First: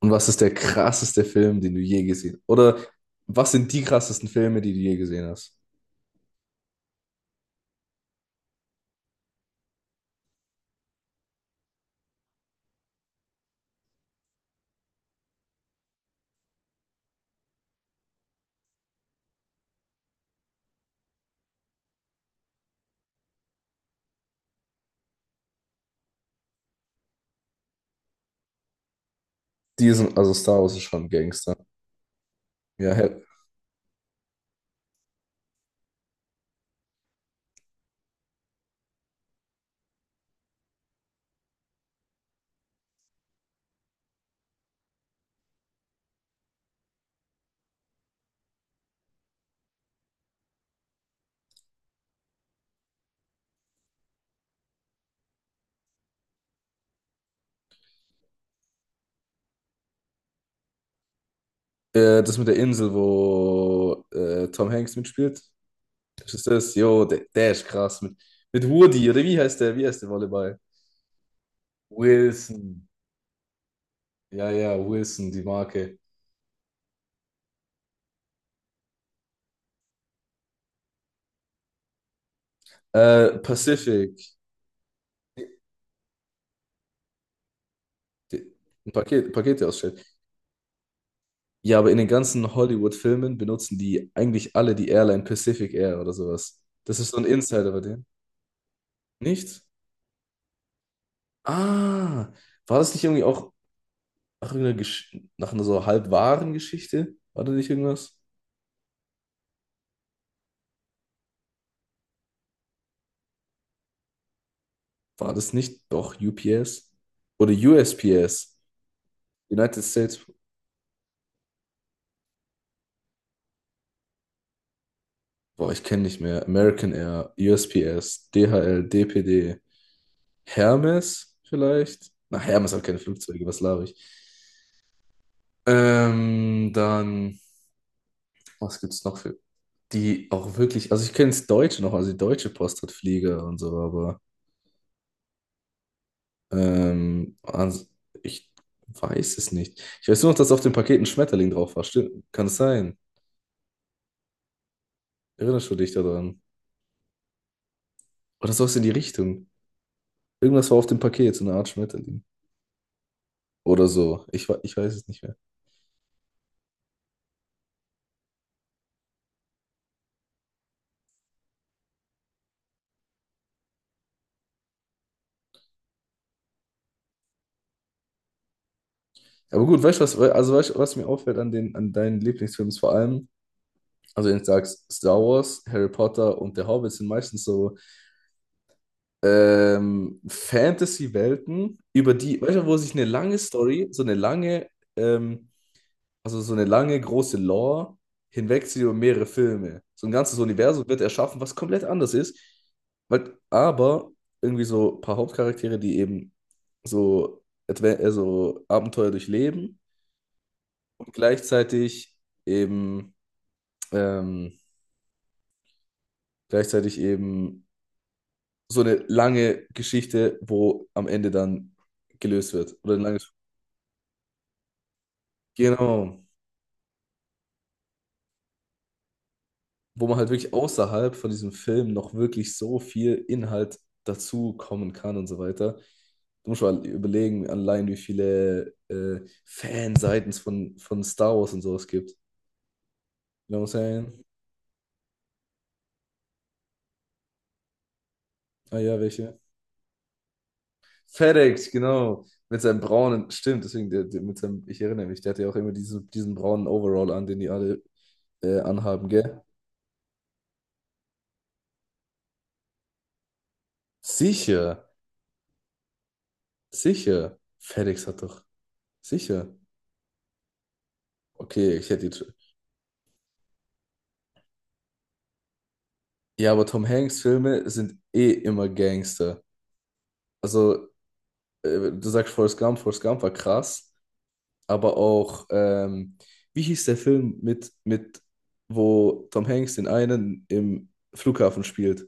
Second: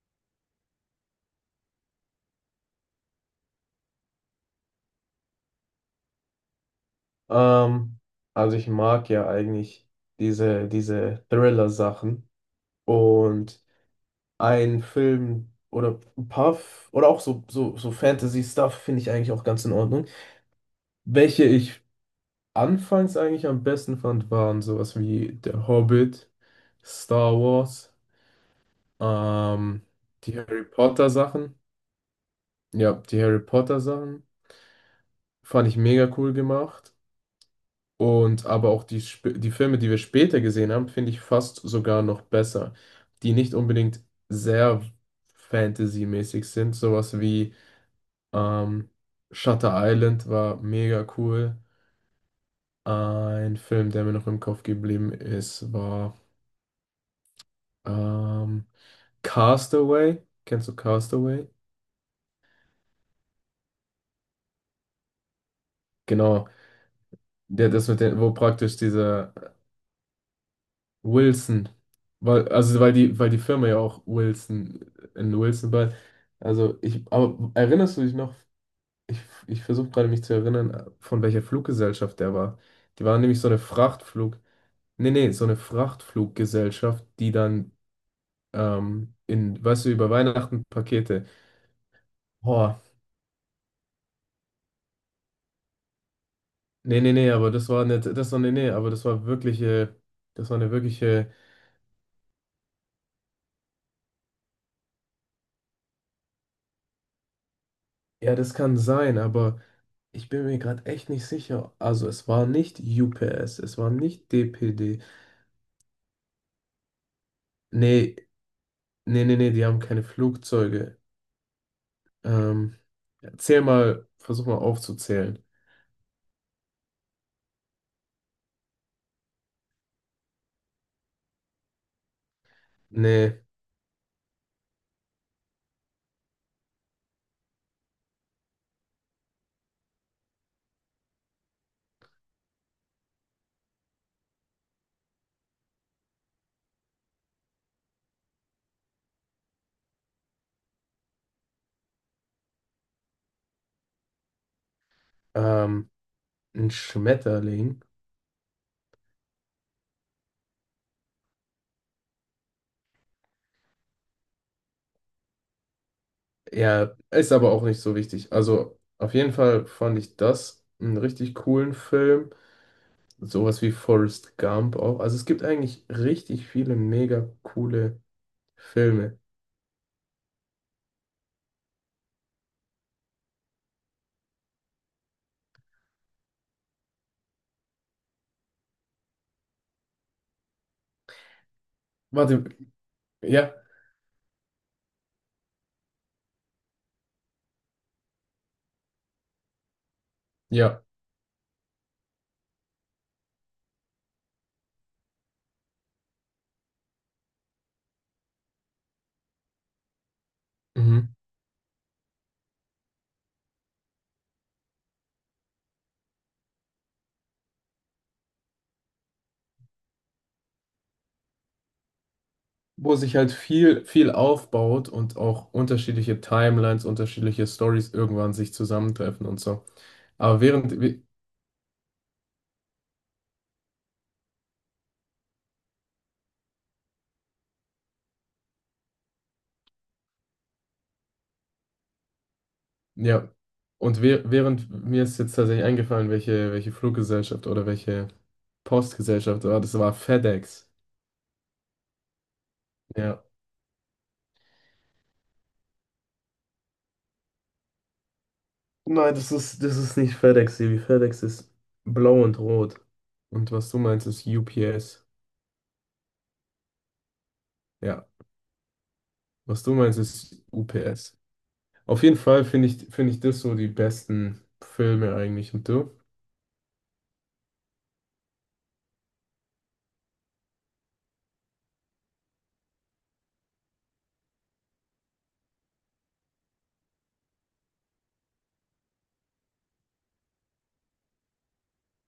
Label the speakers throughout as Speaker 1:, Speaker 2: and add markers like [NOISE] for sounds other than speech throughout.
Speaker 1: Und was ist der krasseste Film, den du je gesehen hast? Oder was sind die krassesten Filme, die du je gesehen hast?
Speaker 2: Ähm, also ich mag ja eigentlich diese Thriller-Sachen. Und ein Film oder ein paar oder auch so Fantasy-Stuff finde ich eigentlich auch ganz in Ordnung. Welche ich anfangs eigentlich am besten fand, waren sowas wie Der Hobbit, Star Wars, ähm,
Speaker 1: Die sind, also
Speaker 2: die
Speaker 1: Star
Speaker 2: Harry
Speaker 1: Wars ist schon
Speaker 2: Potter-Sachen.
Speaker 1: Gangster.
Speaker 2: Ja,
Speaker 1: Ja,
Speaker 2: die
Speaker 1: hell.
Speaker 2: Harry Potter-Sachen fand ich mega cool gemacht. Und aber auch die Filme, die wir später gesehen haben, finde ich fast sogar noch besser, die nicht unbedingt sehr Fantasy-mäßig sind. Sowas wie ähm, Shutter Island war mega cool. Ein Film, der mir noch im Kopf geblieben ist, war ähm, Castaway. Kennst du Castaway?
Speaker 1: Das mit der Insel, wo Tom Hanks mitspielt. Das
Speaker 2: Genau.
Speaker 1: ist das. Jo, der ist
Speaker 2: Der das mit
Speaker 1: krass. Mit,
Speaker 2: den, wo
Speaker 1: mit
Speaker 2: praktisch
Speaker 1: Woody, oder
Speaker 2: dieser
Speaker 1: wie heißt der? Wie heißt der Volleyball?
Speaker 2: Wilson. Weil, also
Speaker 1: Wilson.
Speaker 2: weil die Firma ja auch
Speaker 1: Ja, ja,
Speaker 2: Wilson
Speaker 1: Wilson,
Speaker 2: in
Speaker 1: die
Speaker 2: Wilson bei.
Speaker 1: Marke.
Speaker 2: Also ich, aber erinnerst du dich noch? Ich, ich versuche gerade mich zu erinnern, von welcher Fluggesellschaft der war. Die waren nämlich so eine
Speaker 1: Pacific.
Speaker 2: Frachtflug. Nee, nee, so
Speaker 1: Die,
Speaker 2: eine Frachtfluggesellschaft, die dann
Speaker 1: ein Paket, Pakete
Speaker 2: weißt du,
Speaker 1: ausstellt.
Speaker 2: über Weihnachten Pakete.
Speaker 1: Ja, aber in den ganzen
Speaker 2: Boah,
Speaker 1: Hollywood-Filmen benutzen die eigentlich alle die Airline Pacific Air oder sowas. Das
Speaker 2: nee,
Speaker 1: ist
Speaker 2: nee,
Speaker 1: so ein
Speaker 2: nee, aber das
Speaker 1: Insider bei
Speaker 2: war
Speaker 1: denen.
Speaker 2: nicht, nee, nee, aber
Speaker 1: Nicht?
Speaker 2: das war eine wirkliche,
Speaker 1: Ah, war das nicht irgendwie auch nach irgendeiner, Gesch nach einer so halb wahren Geschichte? War da nicht irgendwas?
Speaker 2: ja, das kann sein, aber. Ich bin mir gerade echt nicht sicher. Also es war nicht UPS, es war nicht DPD.
Speaker 1: War das nicht doch UPS? Oder
Speaker 2: Nee,
Speaker 1: USPS?
Speaker 2: nee, nee, nee, die haben
Speaker 1: United
Speaker 2: keine
Speaker 1: States?
Speaker 2: Flugzeuge. Ähm, Zähl mal, versuch mal aufzuzählen.
Speaker 1: Boah, ich kenne nicht mehr. American Air, USPS, DHL, DPD, Hermes vielleicht? Na, Hermes hat keine
Speaker 2: Nee,
Speaker 1: Flugzeuge, was laber ich? Dann, was gibt's noch für. Die auch wirklich, also ich kenne das Deutsche noch, also die Deutsche Post hat Flieger und so, aber ähm, ans- ich weiß es nicht. Ich weiß nur noch, dass auf dem Paket ein Schmetterling drauf war. Stimmt, kann es sein? Erinnerst du
Speaker 2: ähm,
Speaker 1: dich daran?
Speaker 2: ein Schmetterling.
Speaker 1: Oder sowas in die Richtung. Irgendwas war auf dem Paket, so eine Art Schmetterling. Oder so. Ich weiß es nicht mehr.
Speaker 2: Ja, ist aber auch nicht so wichtig. Also auf jeden Fall fand ich das einen richtig coolen Film. Sowas wie Forrest Gump auch. Also es gibt eigentlich richtig viele mega coole Filme.
Speaker 1: Aber gut, weißt du, also weißt, du, was mir auffällt an an deinen Lieblingsfilmen ist vor allem, also wenn du sagst, Star Wars, Harry Potter und der Hobbit sind meistens so Fantasy-Welten, über die,
Speaker 2: Warte,
Speaker 1: weißt du, wo sich eine lange
Speaker 2: ja,
Speaker 1: Story, ähm, so eine lange große Lore hinwegzieht über mehrere Filme. So ein ganzes
Speaker 2: ja.
Speaker 1: Universum wird erschaffen, was komplett anders ist, weil, aber irgendwie so ein paar Hauptcharaktere, die eben so, so Abenteuer durchleben und
Speaker 2: Mhm.
Speaker 1: eben, ähm, gleichzeitig eben so eine lange Geschichte, wo am Ende dann gelöst wird oder
Speaker 2: Wo
Speaker 1: ein
Speaker 2: sich halt
Speaker 1: langes.
Speaker 2: viel, viel aufbaut und auch unterschiedliche
Speaker 1: Genau,
Speaker 2: Timelines, unterschiedliche Stories irgendwann sich zusammentreffen und so.
Speaker 1: wo man halt
Speaker 2: Aber
Speaker 1: wirklich
Speaker 2: während, we-
Speaker 1: außerhalb von diesem Film noch wirklich so viel Inhalt dazu kommen kann und so weiter. Du musst mal überlegen, allein wie viele Fanseiten von Star Wars und sowas gibt. You
Speaker 2: ja,
Speaker 1: know what I'm saying?
Speaker 2: während mir ist jetzt tatsächlich eingefallen, welche Fluggesellschaft oder welche
Speaker 1: Ah ja, welche?
Speaker 2: Postgesellschaft war, das war FedEx.
Speaker 1: FedEx, genau. Mit seinem
Speaker 2: Ja.
Speaker 1: braunen, stimmt, deswegen, mit seinem, ich erinnere mich, der hatte ja auch immer diesen braunen Overall an, den die alle anhaben,
Speaker 2: Nein, das
Speaker 1: gell?
Speaker 2: ist, das ist nicht FedEx, Sebi. FedEx ist blau und rot. Und was du meinst, ist
Speaker 1: Sicher,
Speaker 2: UPS.
Speaker 1: sicher. FedEx
Speaker 2: Ja,
Speaker 1: hat doch, sicher.
Speaker 2: was du meinst, ist UPS.
Speaker 1: Okay, ich
Speaker 2: Auf
Speaker 1: hätte
Speaker 2: jeden
Speaker 1: jetzt.
Speaker 2: Fall finde ich das so die besten Filme eigentlich. Und du?
Speaker 1: Ja, aber Tom Hanks Filme sind eh immer Gangster. Also, du sagst Forrest Gump, Forrest Gump war krass, aber auch, wie hieß der Film wo Tom Hanks den einen im Flughafen spielt?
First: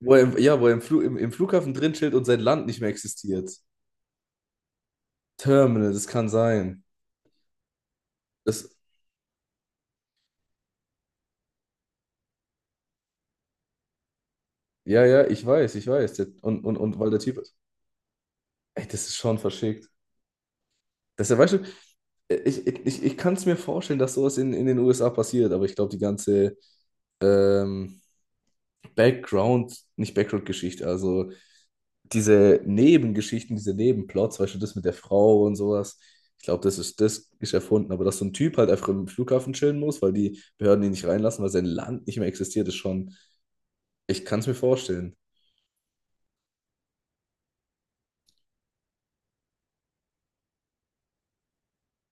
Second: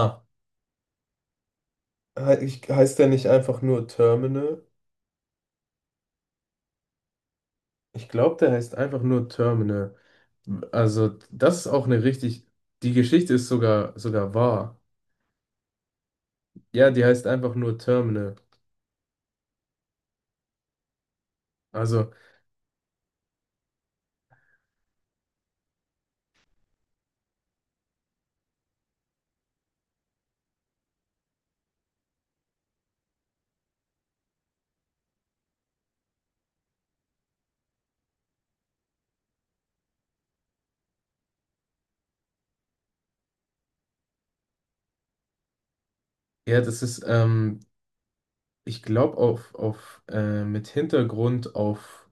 Speaker 1: Wo er im, ja, wo er im Flughafen drin chillt und sein Land nicht mehr
Speaker 2: Heißt der nicht
Speaker 1: existiert.
Speaker 2: einfach nur Terminal?
Speaker 1: Terminal, das kann sein.
Speaker 2: Ich glaube, der
Speaker 1: Das,
Speaker 2: heißt einfach nur Terminal. Also, das ist auch eine richtig. Die Geschichte ist sogar wahr.
Speaker 1: ja, ja, ich weiß, ich weiß. Der, und, und,
Speaker 2: Ja,
Speaker 1: und
Speaker 2: die
Speaker 1: weil der
Speaker 2: heißt
Speaker 1: Typ
Speaker 2: einfach
Speaker 1: ist.
Speaker 2: nur Terminal.
Speaker 1: Ey, das ist schon verschickt. Das ist ja, weißt du,
Speaker 2: Also,
Speaker 1: ich kann es mir vorstellen, dass sowas in den USA passiert, aber ich glaube, die ganze ähm, Background, nicht Background-Geschichte, also diese Nebengeschichten, diese Nebenplots, weißt du, das mit der Frau und sowas, ich glaube, das ist erfunden, aber dass so ein Typ halt einfach im Flughafen chillen muss, weil die Behörden ihn nicht reinlassen, weil sein Land nicht mehr existiert, ist schon, ich kann es mir vorstellen.
Speaker 2: ja, ich glaube, mit Hintergrund auf,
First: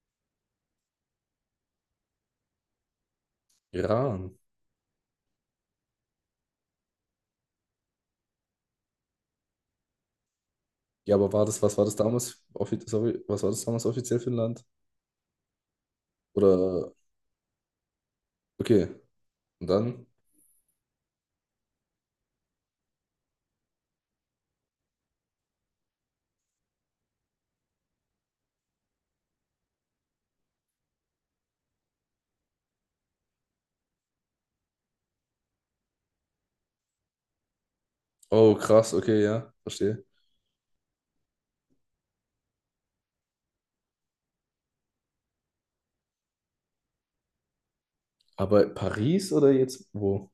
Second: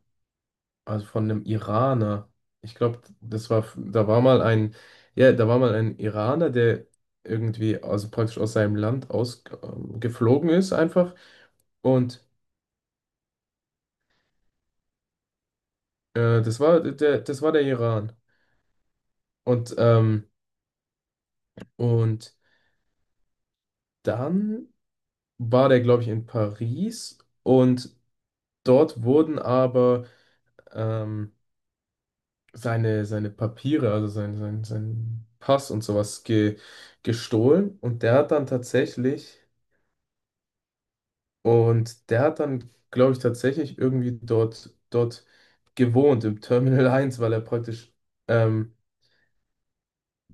Speaker 2: also von einem Iraner. Ich glaube, da war
Speaker 1: Iran.
Speaker 2: mal ein, ja, da war mal ein Iraner, der irgendwie, also praktisch aus seinem Land ausgeflogen ist einfach.
Speaker 1: Ja, aber
Speaker 2: Und
Speaker 1: was war das damals offiziell für ein Land?
Speaker 2: Das war
Speaker 1: Oder,
Speaker 2: der, das war der Iran.
Speaker 1: okay, und
Speaker 2: Und,
Speaker 1: dann?
Speaker 2: ähm, und dann war der, glaube ich, in Paris und dort wurden aber ähm, seine Papiere, also sein Pass und sowas gestohlen. Und der hat dann
Speaker 1: Oh, krass, okay,
Speaker 2: tatsächlich,
Speaker 1: ja, verstehe.
Speaker 2: und der hat dann, glaube ich, tatsächlich irgendwie dort gewohnt, im Terminal [LAUGHS] 1, weil er praktisch
Speaker 1: Aber
Speaker 2: ähm,
Speaker 1: Paris oder jetzt wo?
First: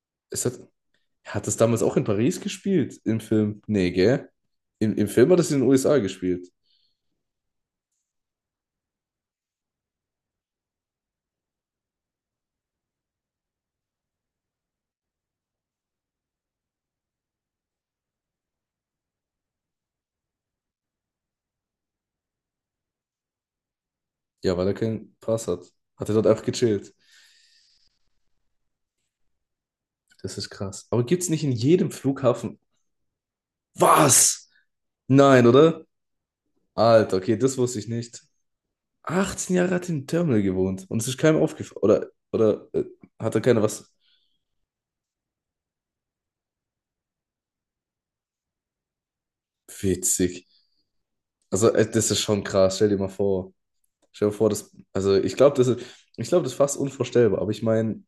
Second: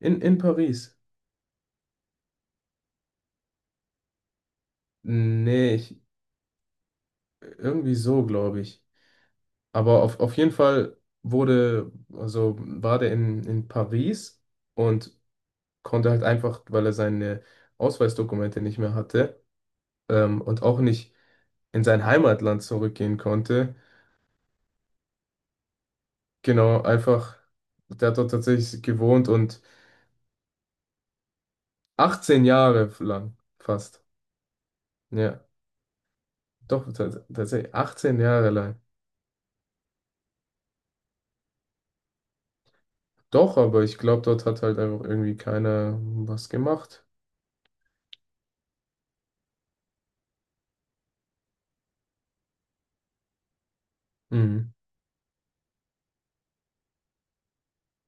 Speaker 2: in
Speaker 1: Ist das,
Speaker 2: Paris.
Speaker 1: hat das damals auch in Paris gespielt im Film? Nee, gell? Im Film hat es in den
Speaker 2: Nee, ich,
Speaker 1: USA gespielt.
Speaker 2: irgendwie so, glaube ich. Aber auf jeden Fall wurde, also war der in Paris und konnte halt einfach, weil er seine Ausweisdokumente nicht mehr hatte, und auch nicht in sein Heimatland zurückgehen konnte,
Speaker 1: Ja, weil er keinen Pass hat. Hat er dort einfach
Speaker 2: genau,
Speaker 1: gechillt.
Speaker 2: einfach, der hat dort tatsächlich gewohnt und
Speaker 1: Das ist krass. Aber gibt's nicht in jedem
Speaker 2: 18
Speaker 1: Flughafen.
Speaker 2: Jahre lang fast.
Speaker 1: Was?
Speaker 2: Ja,
Speaker 1: Nein, oder?
Speaker 2: doch,
Speaker 1: Alter, okay, das
Speaker 2: tatsächlich
Speaker 1: wusste ich
Speaker 2: 18
Speaker 1: nicht.
Speaker 2: Jahre lang.
Speaker 1: 18 Jahre hat er im Terminal gewohnt und es ist keinem aufgefallen. Oder hat er
Speaker 2: Doch,
Speaker 1: keiner
Speaker 2: aber
Speaker 1: was?
Speaker 2: ich glaube, dort hat halt einfach irgendwie keiner was gemacht.
Speaker 1: Witzig. Also, das ist schon krass. Stell dir mal vor. Stell dir vor,
Speaker 2: Mhm.
Speaker 1: also ich glaube, das ist fast unvorstellbar, aber ich meine,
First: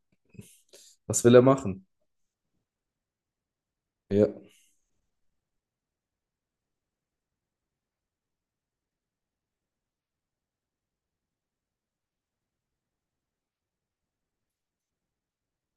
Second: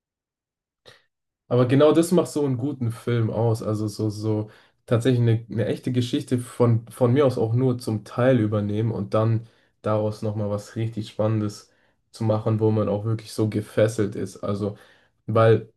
Speaker 1: was will er
Speaker 2: Aber
Speaker 1: machen?
Speaker 2: genau das macht so einen guten Film aus. Also so,
Speaker 1: Ja,
Speaker 2: so tatsächlich eine echte Geschichte von mir aus auch nur zum Teil übernehmen und dann daraus nochmal was richtig Spannendes zu machen, wo man auch wirklich so gefesselt ist. Also, weil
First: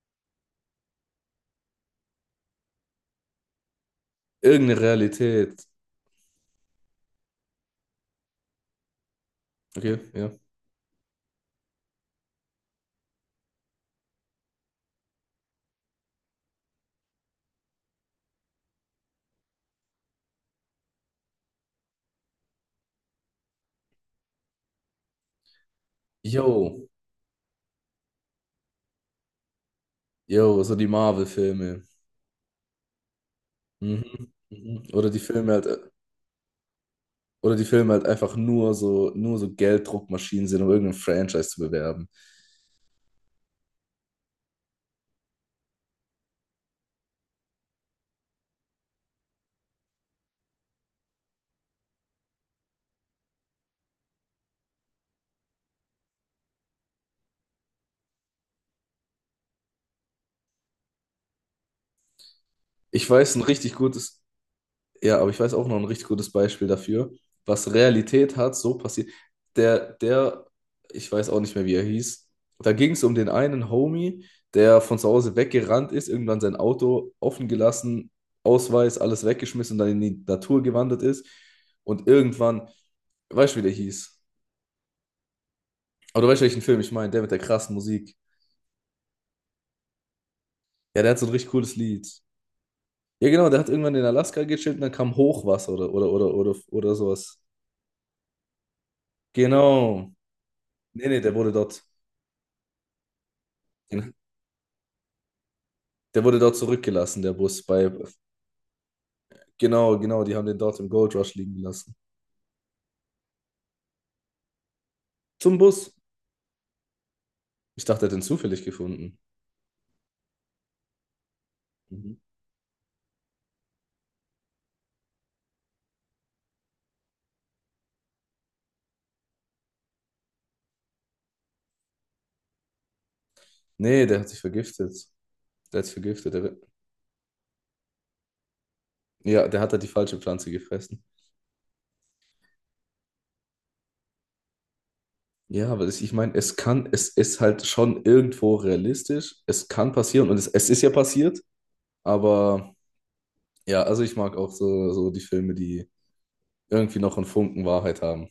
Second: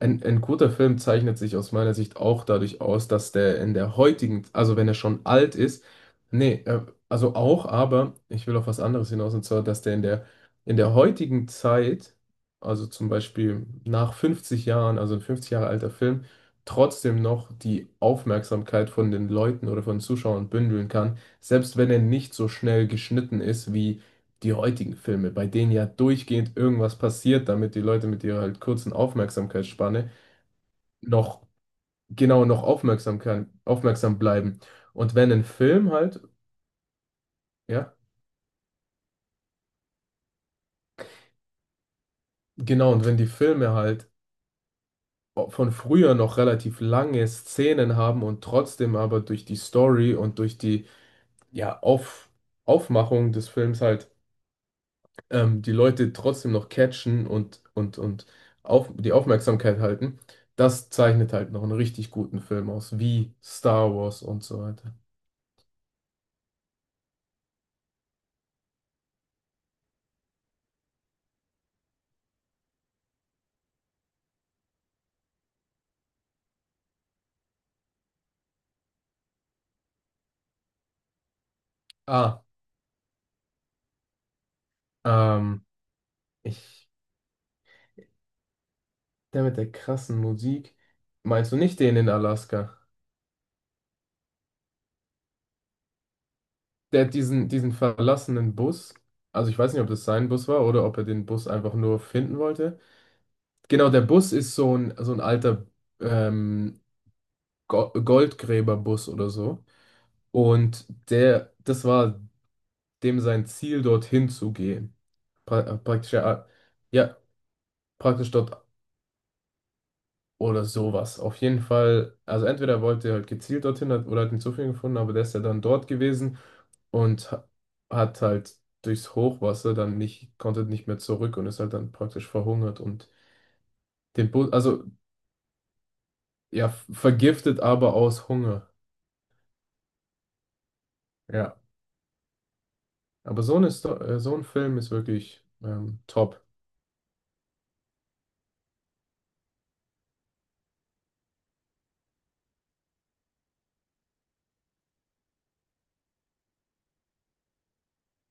Speaker 2: ein guter Film zeichnet sich aus meiner Sicht auch dadurch aus, dass der in der heutigen, also
Speaker 1: irgendeine
Speaker 2: wenn er schon alt
Speaker 1: Realität.
Speaker 2: ist, nee, also auch, aber ich will auf was anderes hinaus, und zwar, dass der
Speaker 1: Okay,
Speaker 2: in der,
Speaker 1: ja.
Speaker 2: in der heutigen Zeit, also zum Beispiel nach 50 Jahren, also ein 50 Jahre alter Film, trotzdem noch die Aufmerksamkeit von den Leuten oder von Zuschauern bündeln kann, selbst wenn er nicht so schnell geschnitten ist wie die heutigen Filme, bei denen ja durchgehend
Speaker 1: Yo,
Speaker 2: irgendwas passiert, damit die Leute mit ihrer halt kurzen Aufmerksamkeitsspanne
Speaker 1: yo, so die
Speaker 2: noch
Speaker 1: Marvel-Filme.
Speaker 2: genau noch aufmerksam kann, aufmerksam
Speaker 1: Mhm.
Speaker 2: bleiben.
Speaker 1: Mhm.
Speaker 2: Und wenn ein Film halt,
Speaker 1: Oder die Filme
Speaker 2: ja,
Speaker 1: halt einfach nur so Gelddruckmaschinen sind, um irgendein Franchise zu bewerben.
Speaker 2: genau, und wenn die Filme halt von früher noch relativ lange Szenen haben und trotzdem aber durch die Story und durch die ja, Aufmachung des Films halt die Leute trotzdem noch catchen und die Aufmerksamkeit halten, das zeichnet halt noch einen richtig guten Film aus,
Speaker 1: Ich
Speaker 2: wie
Speaker 1: weiß, ein richtig
Speaker 2: Star
Speaker 1: gutes,
Speaker 2: Wars und so weiter.
Speaker 1: Ja, aber ich weiß auch noch ein richtig gutes Beispiel dafür, was Realität hat, so passiert. Der, der, ich weiß auch nicht mehr, wie er hieß. Da ging es um den einen Homie, der von zu Hause weggerannt ist, irgendwann sein Auto offen gelassen, Ausweis, alles weggeschmissen und dann in die Natur gewandert ist. Und
Speaker 2: Ah,
Speaker 1: irgendwann, weißt du, wie der hieß?
Speaker 2: ähm,
Speaker 1: Aber du weißt, welchen Film
Speaker 2: ich
Speaker 1: ich meine, der mit der krassen Musik.
Speaker 2: Der mit der krassen Musik.
Speaker 1: Ja, der hat so ein richtig
Speaker 2: Meinst du
Speaker 1: cooles
Speaker 2: nicht den
Speaker 1: Lied.
Speaker 2: in Alaska?
Speaker 1: Ja, genau, der hat irgendwann in Alaska gechillt und dann kam Hochwasser oder
Speaker 2: Der hat
Speaker 1: sowas.
Speaker 2: diesen verlassenen Bus. Also ich weiß nicht, ob das
Speaker 1: Genau.
Speaker 2: sein Bus war oder ob er
Speaker 1: Nee, nee,
Speaker 2: den
Speaker 1: der
Speaker 2: Bus
Speaker 1: wurde
Speaker 2: einfach
Speaker 1: dort.
Speaker 2: nur finden wollte. Genau, der
Speaker 1: Den,
Speaker 2: Bus ist so ein alter
Speaker 1: der wurde dort
Speaker 2: ähm,
Speaker 1: zurückgelassen, der Bus. Bei,
Speaker 2: Goldgräberbus oder so.
Speaker 1: genau, genau, die haben den dort
Speaker 2: Und
Speaker 1: im Gold Rush
Speaker 2: der,
Speaker 1: liegen
Speaker 2: das
Speaker 1: gelassen.
Speaker 2: war dem sein Ziel, dorthin zu gehen.
Speaker 1: Zum
Speaker 2: Pra äh,
Speaker 1: Bus.
Speaker 2: praktisch, ja, ja,
Speaker 1: Ich dachte, er hat den
Speaker 2: praktisch
Speaker 1: zufällig
Speaker 2: dort.
Speaker 1: gefunden.
Speaker 2: Oder sowas. Auf jeden
Speaker 1: Mhm.
Speaker 2: Fall, also entweder wollte er halt gezielt dorthin hat, oder hat einen Zufall gefunden, aber der ist ja dann dort gewesen und hat halt durchs Hochwasser dann nicht, konnte nicht mehr zurück und ist halt dann praktisch verhungert und
Speaker 1: Nee, der hat
Speaker 2: den
Speaker 1: sich
Speaker 2: Bu also
Speaker 1: vergiftet. Der hat sich vergiftet. Der,
Speaker 2: ja, vergiftet, aber aus Hunger.
Speaker 1: ja, der hat da die falsche Pflanze gefressen.
Speaker 2: Ja. Aber so ein Film ist wirklich
Speaker 1: Ja, aber das, ich meine,
Speaker 2: top.
Speaker 1: es kann, es ist halt schon irgendwo realistisch. Es kann passieren und es ist ja passiert. Aber ja, also ich mag auch so die Filme, die irgendwie noch einen Funken Wahrheit haben.